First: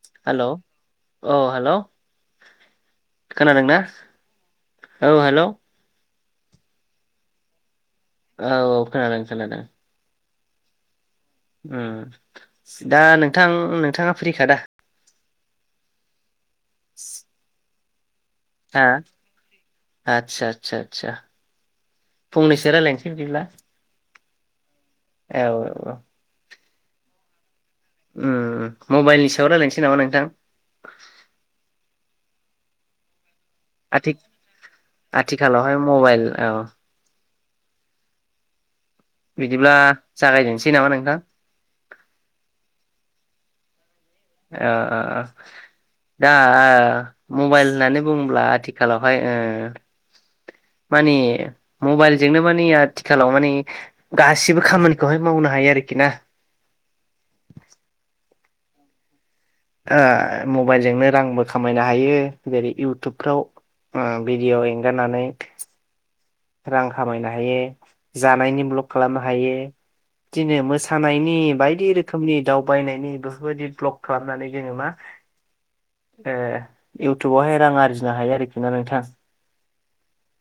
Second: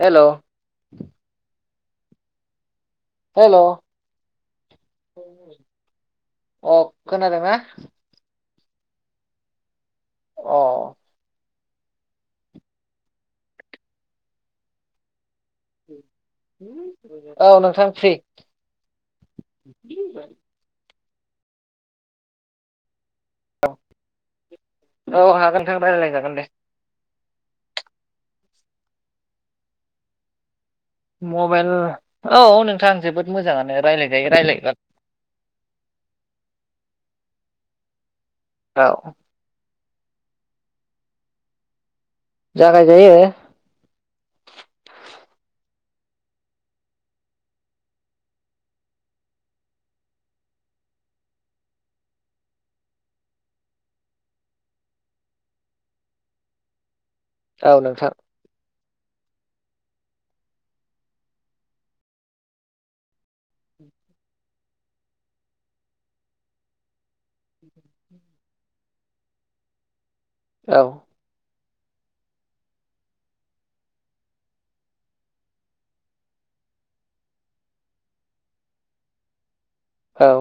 हेल' hello औ hello. Hello खोनादोंना औ हेलौ। अ खोनादों ना? औ औ खोनादों खोनादों। अ। उम दा नोंथां नोंथांङा फ्रिखा दा। औ नोंथां फ्रि हा आदसा आदसा आदसा फुंनैसो रायलायनोस बिबदिब्ला औ हागोन नोंथां रायलायजागोन दे उम मबाइलनि सायाव रायलायनोसै नामा नोंथां? मबाइल औ औ नोंथां जोबोद मोजांङानो आथि रायलायजायो रायलायबा आथिखालावहाय मबाइल औ बिदिब्ला जागायजेननोसै नामा नोंथां? जागाय जायो ओ ओ ओ दा मबाइल होननानै बुंङोब्ला आथिखालावहाय ओ मानि मबाइलजोंनो माने आथिखालाव माने गासिबो खामानिखौहाय मावनो हायो आरोखि कि ना? औ नोंथां आ मबाइलजोंनो रांबो खामायनो हायो जेरै इउटुबफ्राव अ बिदिय एंगारनानै रां खामायनो हायो जानायनि ब्लक खालामनो हायो दिनो औ मोसानायनि बाय दि रोखोमनि दावबायनायनि बेफोरबायदि ब्लक खालामनानै जोङो मा ए इउटुबावहाय रां आर्जिनो हायो आरोखि ना नोंथां औ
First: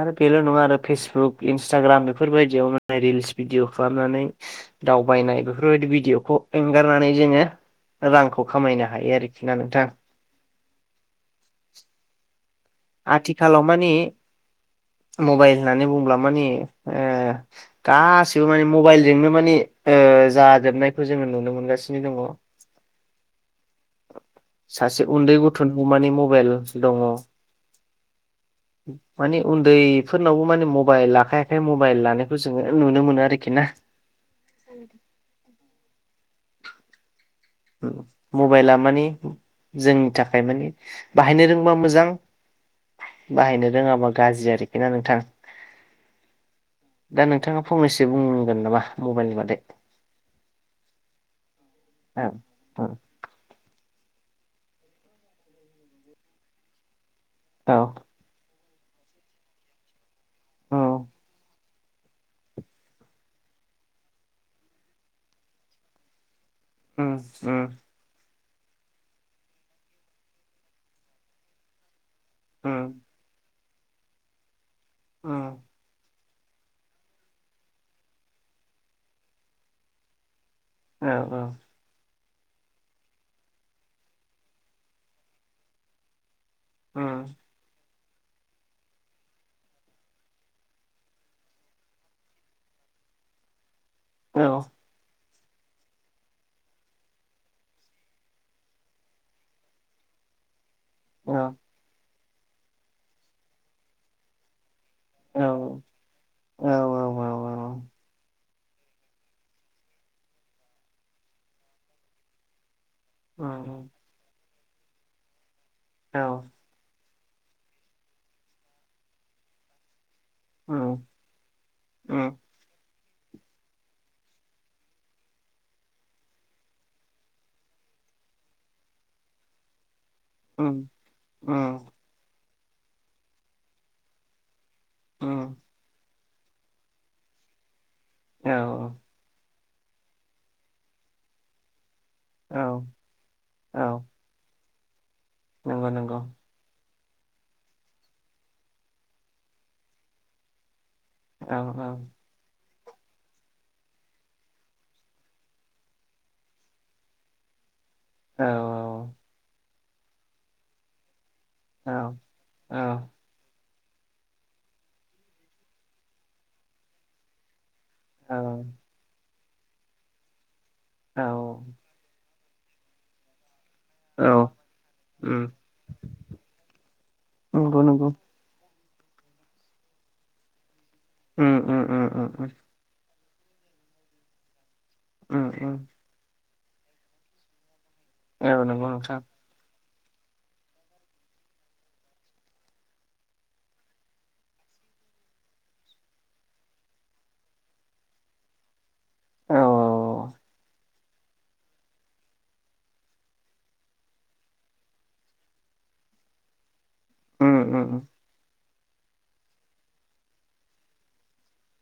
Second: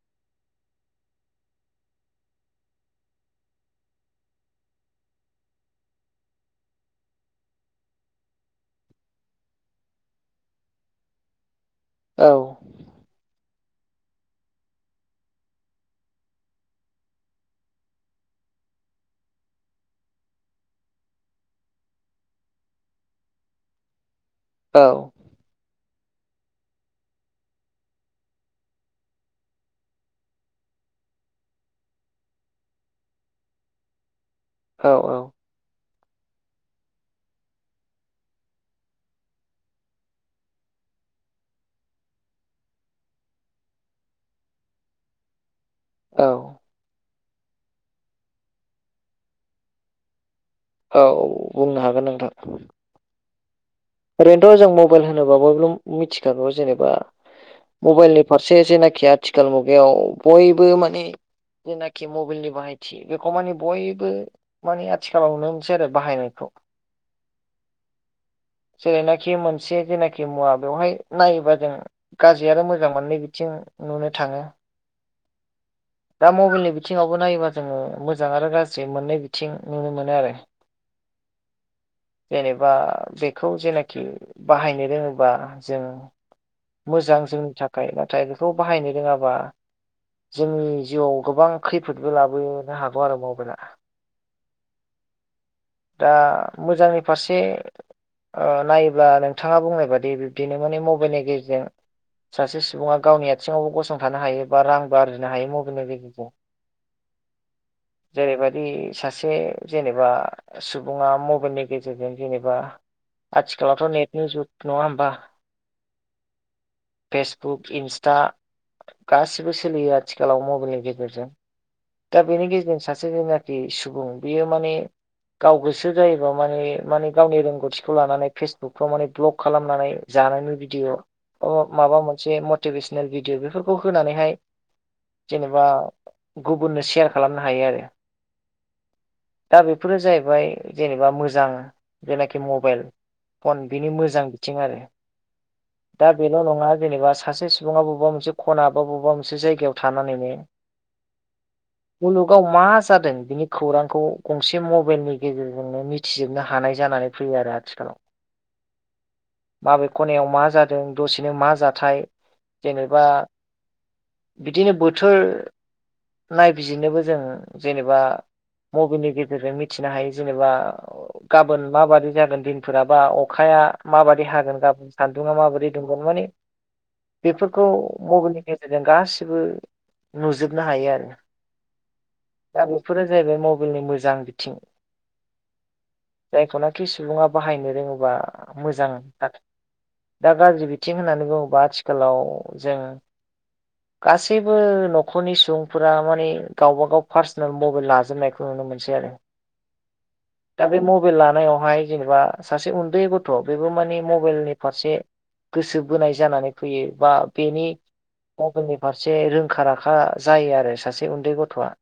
आरो बेल' नङा आरो फेसबुक इन्सटाग्राम बेफोरबायदियाव माने रिल्स भिदिय खालामनानै दावबायनाय बेफोरबायदि भिदिअ'खौ एंगारनानै जोङो रांखौ खामायनो हायो आरोखि ना नोंथां आथिखालाव मानि मबाइल होननानै बुंब्ला माने ओ गासिबो माने मबाइलजोंनो माने ओ जाजोबनायखौ जोङो नुनो मोनगासिनो दङ औ सासे उन्दै गथनि मानि मबाइल दङ माने उन्दैफोरनावबो माने मबाइल आखाय आखाय मबाइल लानायखौ जोङो नुनो मोनो आरोखि ना [unintelligible] औ मबाइला मानि जोंनि थाखाय माने बाहायनो रोंबा मोजां बाहायनो रोङाबा गाज्रि आरोखि ना नोंथां औ दा नोंथाङा फंनैसो बुंगोन नामा मबाइलनि बादै औ बुंनो हागोन औ नोंथां औ ओरैनोथ' जों मबाइल होनोबा बयबो मिथिखागौ जेनेबा औ मबाइलनि फारसे जेनाखि आथिखाल मुगायाव बयबो औ माने जेनाखि मबाइलनि बाहायथि बेखौ माने बयबो माने आथिखालाव नुनोमोनसै आरो बाहायनायखौ ओम ओम जेरैनाखि मोनसे जेनाखि मुवा बेवहाय नायोबा जों गाज्रि आरो उम मोजां मोननैबिथिं नुनो थाङो ओम दा मबाइलनि बिथिङावबो नायोबा जोङो मोजां आरो गाज्रि मोननै बिथिं नुनो मोनो आरो औ औ जेनेबा बेखौ जेनाखि बाहायनो रोङोबा जों औ मोजां जोंनि थाखाय नाथाय बेखौ बाहायनो रोङाबा जोंनि जिउआव गोबां खैफोदबो लाबोनो हागौ आरो मबाइला औ दा मोजांनि फारसे ओ नायोब्ला नोंथाङा बुंनाय बादि बिब्दिनो माने मबाइलनि औ गेजेरजों सासे सुबुङा गावनि आथिङाव गसंथानो हायो बा रां आरजिनो औ हायो मबलनि गेजेरजों औ औ जेरैबाय बे सासे जेनेबा सुबुङा मबाइलनि गेजेरजों जेनेबा आथिखालावथ' नेटनि जुग नङा होमबा औ फेसबुक इन्स्टा गासिबो सोलियो आरो आथिखालाव मबाइलनि गेजेरजों दा बेनि गेजेरजों सासे सासे जेनाखि सुबुं बियो माने गाव गोसो जायोबा माने माने गावनि रोंगौथि खौ लानानै फेसबुकफ्राव माने ब्लग खालामनानै जानायनि भिडिअ बा माबा मोनसे मटिभिसनेल भिडियअ बेफोरखौ होनानैहाय जेनेबा गुबुननो सेयार खालामनो हायो आरो औ-औ दा बेफोरो जाहैबाय जेनेबा मोजां जेनाखि मबाइल फन औ बिनि मोजां बिथिं आरो। नंगौ दा नंगौ बेल' नङा जेनेबा सासे सुबुङा बबेबा मोनसे खना बा बबेबा मोनसे जायगायाव थानानैनो औ औ मुलुगाव मा‌ जादों बिनि खौरांखौ गंसे मबाइलनि गेजेरजोंनो मिथिजोबनो हानाय जानानै फैयो आरो। आथिखालाव औ औ। माबे खनायाव मा जादों दसेनो मा जाथाय जेनेबा बिदिनो बोथोर नायबिजिरनोबो जों जेनेबा मबाइलनि गेजेरजों मिथिनो हायो। जेनेबा गाबोन माबादि जागोन दिनफोराबा अखाया माबादि हागोन गाबोन सान्दुङआ माबादि दुंगोन माने बेफोरखौ नंगौ मबाइलनि गेजेरजों जों गासिबो नुजोबनो हायो आरो। उम उ उ उ उ। बे जाहैबाय मबाइलनि मोजां बिथिं। उ उ। जायखौनोखि सुबुङा बाहायनो रोङोबा नंगौ मोजां नोंथां दा गाज्रि बिथिं होननानै बुङोबा आथिखालाव जों गासैबो न'खरनि सुबुंफोरा माने गावबागाव पार्सनेल मबाइल लाजोबनायखौ नुनो मोनसै आरो। औ औ। दा बे मबाइल लानायावहाय जेनेबा सासे उन्दै गथ' बेबो माने मबाइलनि फारसे गोसो बोनाय जानानै फैयो बा बेनि म बाइलनि फारसे रोंखा राखा जायो आरो सासे उन्दै गथ'आ।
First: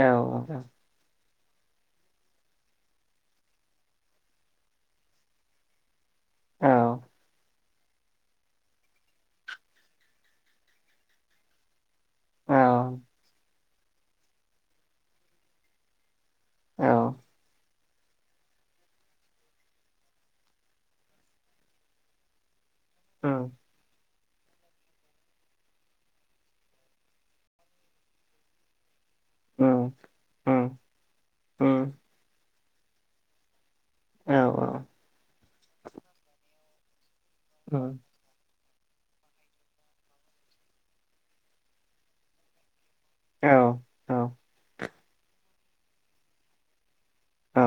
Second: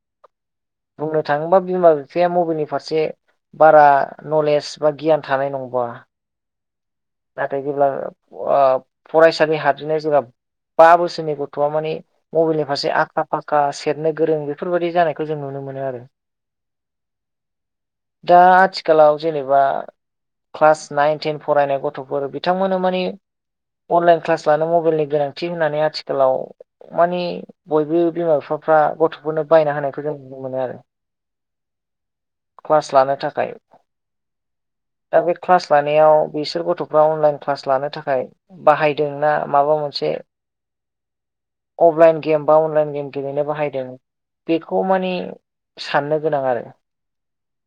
औ औ। बुंनो थाङोबा बिमा बिफाया मबाइलनि फारसे बारा नलेज बा गियान थानाय नंबा। औ नाथाय जेब्ला ओ फरायसालि हाबजेननय जेब्ला बा बोसोरनि गथ'आ माने मबाइलनि फारसे औ आखा फाखा सेरनो गोरों बेफोरबायाददि जानायखौ जों नुनो मोनो आरो। औ। दा आथिखालाव जेनेबा क्लास नाइन टेन फरायनाय ग थ'फोर बिथांमोननो माने अनलाइन क्लास लानो मबाइलनि गोनांथि होननानै आथिखालाव माने बयबो बिमा बिफाफ्रा गथ' फोरनो बायनो हानायखौ जों नुनो मोनो आरो क्लास लानो थाखाय। औ दा बे क्लास लानायाव बिसोर गथ'फ्रा अनलाइन क्लास औ औ लानो थाखाय बाहायदोंना माबा मोनसे अफलाइन गेम बा अनलाइन गेम गेलेनो औ बाहायदों औ बेखौ माने साननो गोनां आरो। औ।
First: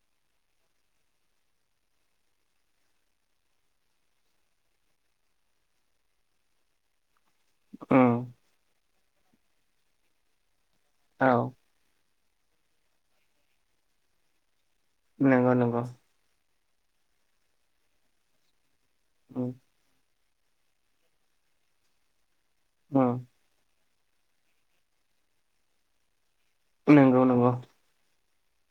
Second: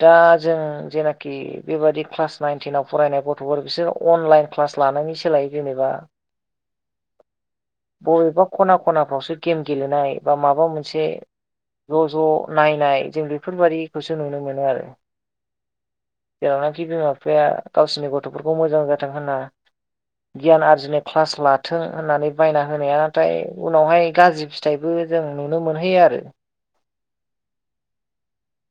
दा जों जेनाखि बेबादि क्लास नाइन टेनाव फरायनाय ग थ'फोर बिसोर अनलाइन क्लास लानायनि सोलायो जेनेबा उम बबेबा खना खनाफ्रावसो गेम गेलेनाय बा माबा मोनसे औ ज' ज' नायनाय जों बेफोरबायदिखौसो नुनो मोनो आरो। नोंगौ नोंगौ। जेरावनाखि बिमा बिफाया गावसिरनि गथ'फोरखौ मोजां जाथों होनना उम गियान आरजिनो क्लास लाथों होननानै बायना होनाया उम नाथाय उनावहाय गाज्रि फिथाइबो जों नुनो मोनहैयो आरो। नोंगौ नोंगौ।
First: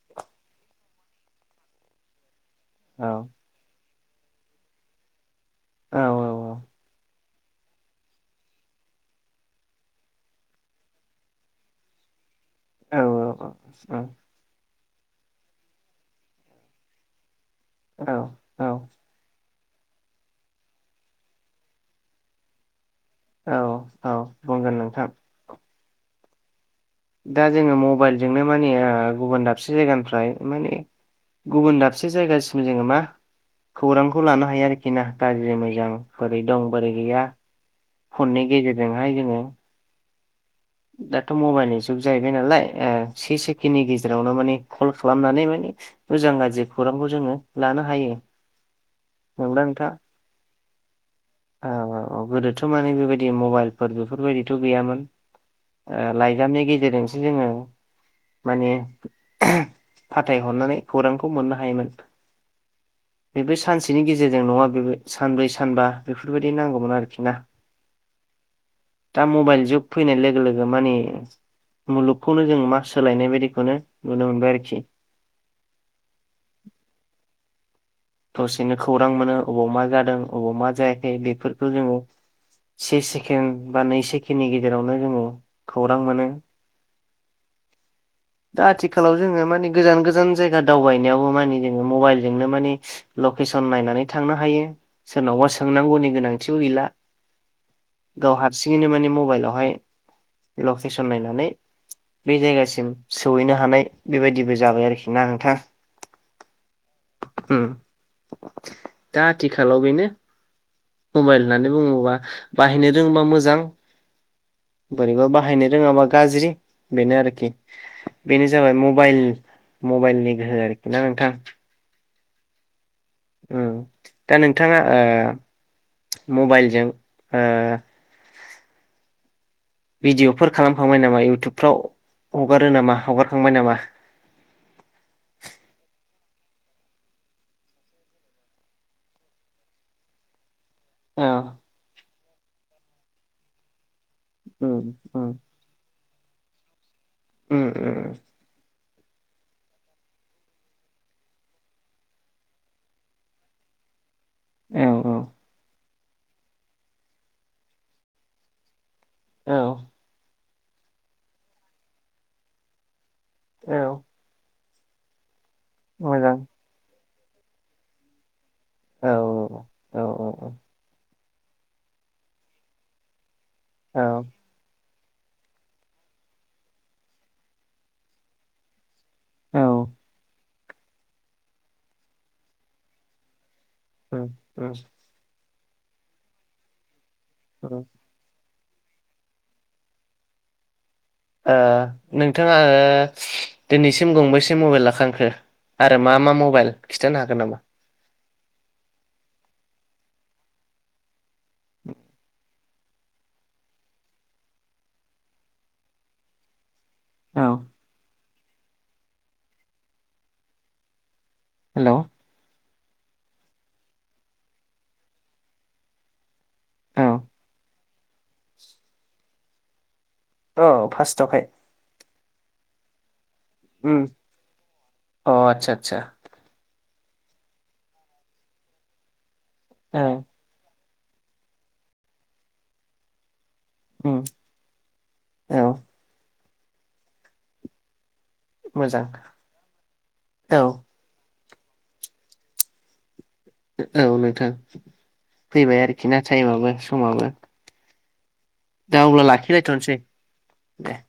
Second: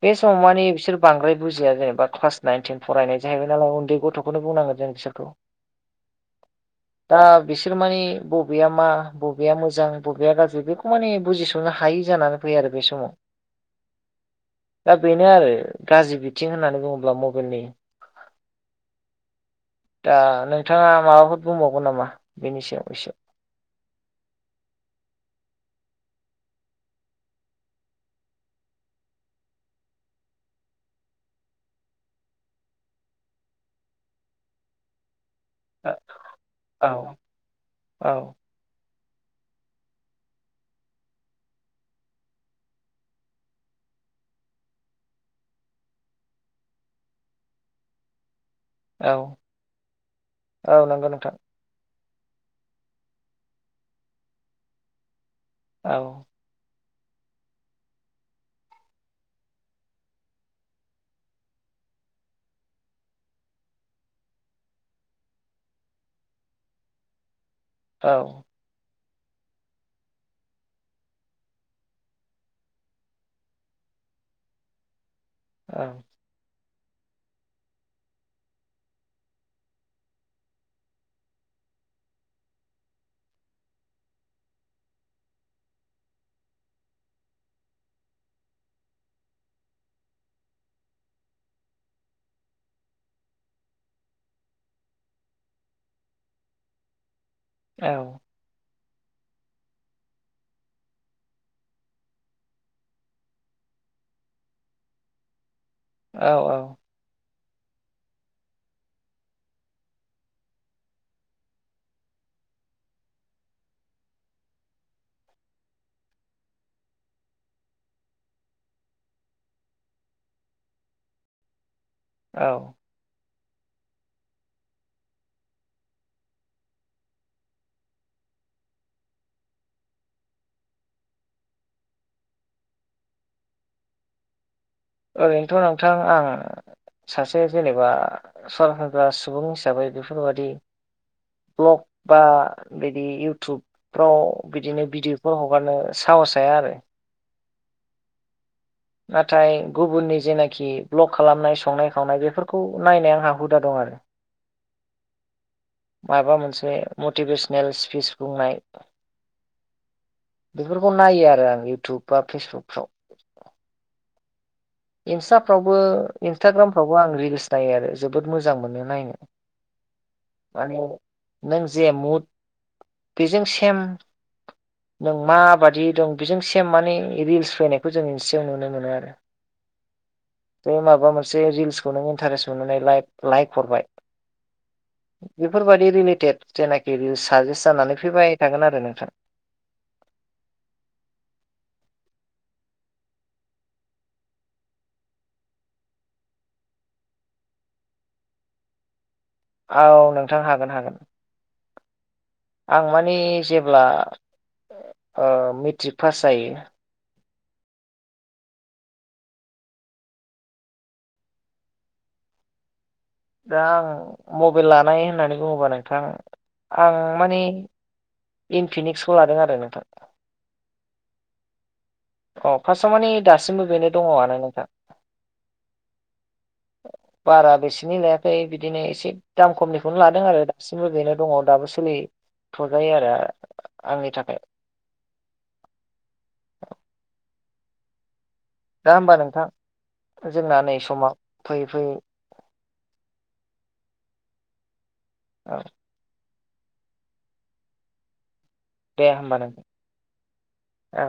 बे समाव माने बिसोर बांद्राय बुजिया जेनेबा क्लास नाइन टेन औ फरायनाय जाहैबाय नालाय उन्दै ग थ'खौनो बुंनांगोन जों बिसोरखौ। औ औ औ। दा बिसोर माने बबेया मा बबेया मोजां बबेया गाज्रि बेखौ माने बुजिस'नो हायि जानानै फैयो आरो बे औ समाव औ औ उम दा बेनो आरो गाज्रि बिथिं होननानै बुङोब्ला मबायेलनि औ दा नोंथाङा माबाफोर बुंबावगोन नामा बेनि सायाव एसे। औ औ बुंगोन नोंथां। दा जोङो मबाइलजोंनो माने गुबुन दाबसे जायगानिफ्राय माने गुबुन दाबसे जायगासिम जोङो मा खौरांखौ लानो हायो आरोखि ना। गाज्रि मोजां बोरै दं औ बोरै गैया औ फननि गेजेरजोंहाय जोङो दाथ' मबाइलनि जुग जाहैबाय नालाय ओ से सेकेन्दनि गेजेरावनो माने कल खालामनानै माने मोजां गाज्रि खौरांखौ जोङो लानो हायो। औ नंगौ ना नोंथां। औ नंगौ नोंथां। औ औ औ गोदोथ' माने बेबायदि मबाइलफोर बेफोरबायदिथ' गैयामोन। ओ औ लाइजामनि गेजेरजोंसो जोङो माने फाथायहरनानै खौरांखौ मोननो हायोमोन। बेबो सानसेनि गेजेरजों नङा बेबो सानब्रै सानबा बेफोरबायदि नांगौमोन आरोखि ना। औ। दा मबाइल जुग फैनाय लोगो लोगो माने मुलुगखौनो जों मा सोलायनाय बायदिखौनो नुनो मोनबाय आरोखि। औ। दसेनो खौरां मोनो अबाव मा जादों अबाव मा जायाखै बेफोरखौ जोङो से सेकेण्ड बा नै सेकेण्डनि गेजेरावनो जोङो खौरां मोनो। दा आथिखालाव जोङो माने गोजान गोजान जायगा दावबायनायावबो माने जोङो मबाइलजोंनो माने लकेसन नायनानै थांनो हायो सोरनावबा सोंनांगौनि गोनांथिबो गैला। औ गाव हारसिं ङैनो माने मबायेलावहाय लकेसन नायनानै बे जायगासिम सहैनो हानाय बेबायदिबो जाबाय आरोखि ना नोंथा। औ औ उम दा आथिखालाव बेनो । मबायेल होननानै बुङोबा बाहायनो रोङोबा मोजां बोरैबा बाहायनो रोङाबा गाज्रि बेनो आरोखि। बेनो जाबाय मबायेल मबायेलनि गोहो आरोखि ना नोंथां। औ। उम दा नोंथाङा ओ मबायेलजों ओ भिडिअफोर खालामखांबाय नामा इउटुबफ्राव हगारो नामा हगारखांबाय नामा? [inaudible] ओरैनोथ' नोंथां आं सासे जेनेबा सरासनग्रा सुबुं हिसाबै बेफोरबादि औ ब्लग बा बिदि इउटुबफ्राव बिदिनो उम उम भिडिअफोर हगारनो साहस थाया आरो । उम उम नाथाय गुबुननि जेनाखि भ्लग खालामनाय संनाय खावनाय बेफोरखौ नायनाय आंहा हुदा दङ आरो । औ औ माबा मोनसे मटिभेसनेल स्पिच बुंनाय औ बेफोरखौ नायो आरो आं इयउटुब बा फेसबुकफ्राव । औ। इन्सटाफ्रावबो- मोजां इन्सटाग्रामफ्रावबो आं रिल्स नायो आरो जोबोद मोजां। मोजां मोनो औ नायनो औ माने नों जे मुद बेजों सेम औ नों माबादि दं बेजों सेम माने रिल्स फैनायखौ जों एसेयाव नुनो मोनो आरो। औ बे माबा मोनसे रिल्सखौ नों इन्टारेस्ट मोननानै लाइप- लाइक हरबाय उम उम। बेफोरबायाददि रिलेटेद जेनाखि साजेस उम जानानै फैबाय थागोन आरो नोंथां। ओ नोंथाङा ओ दिनैसिम गंबेसे मबाइल लाखांखो? आरो मा -मा मबाइल खिथानो हागोन नामा? औ नोंथां हागोन- हागोन। [unintelligible] आं माने जेब्ला ओ मेट्रिक पास जायो। औ। हेलौ। दा आं मबाइल लानाय होननानै बुङोबा नोंथां आं माने इनफिनिक्सखौ लादों आरो नोंथां। औ फास थावहाय अ फासआव माने दासिमबो बेनो उम दङ आनो नोंथां। अ आतसा आतसा बारा बेसेननि लायाखै बिदिनो एसे दाम खमनिखौनो औ लादों आरो दास मोजैनो दङ दाबो सोलिथ'जायो आरो। आंनि उम थाखाय औ। दा मोजां होमबा नोंथां औ जोंना नै समाव फैयै -फैयै औ नोंथां औ फैबाय आरोखि ना टाइमाबो समाबो दा दे अब्ला होमबा नोंथां लाखिलायथ'नोसै दे। औ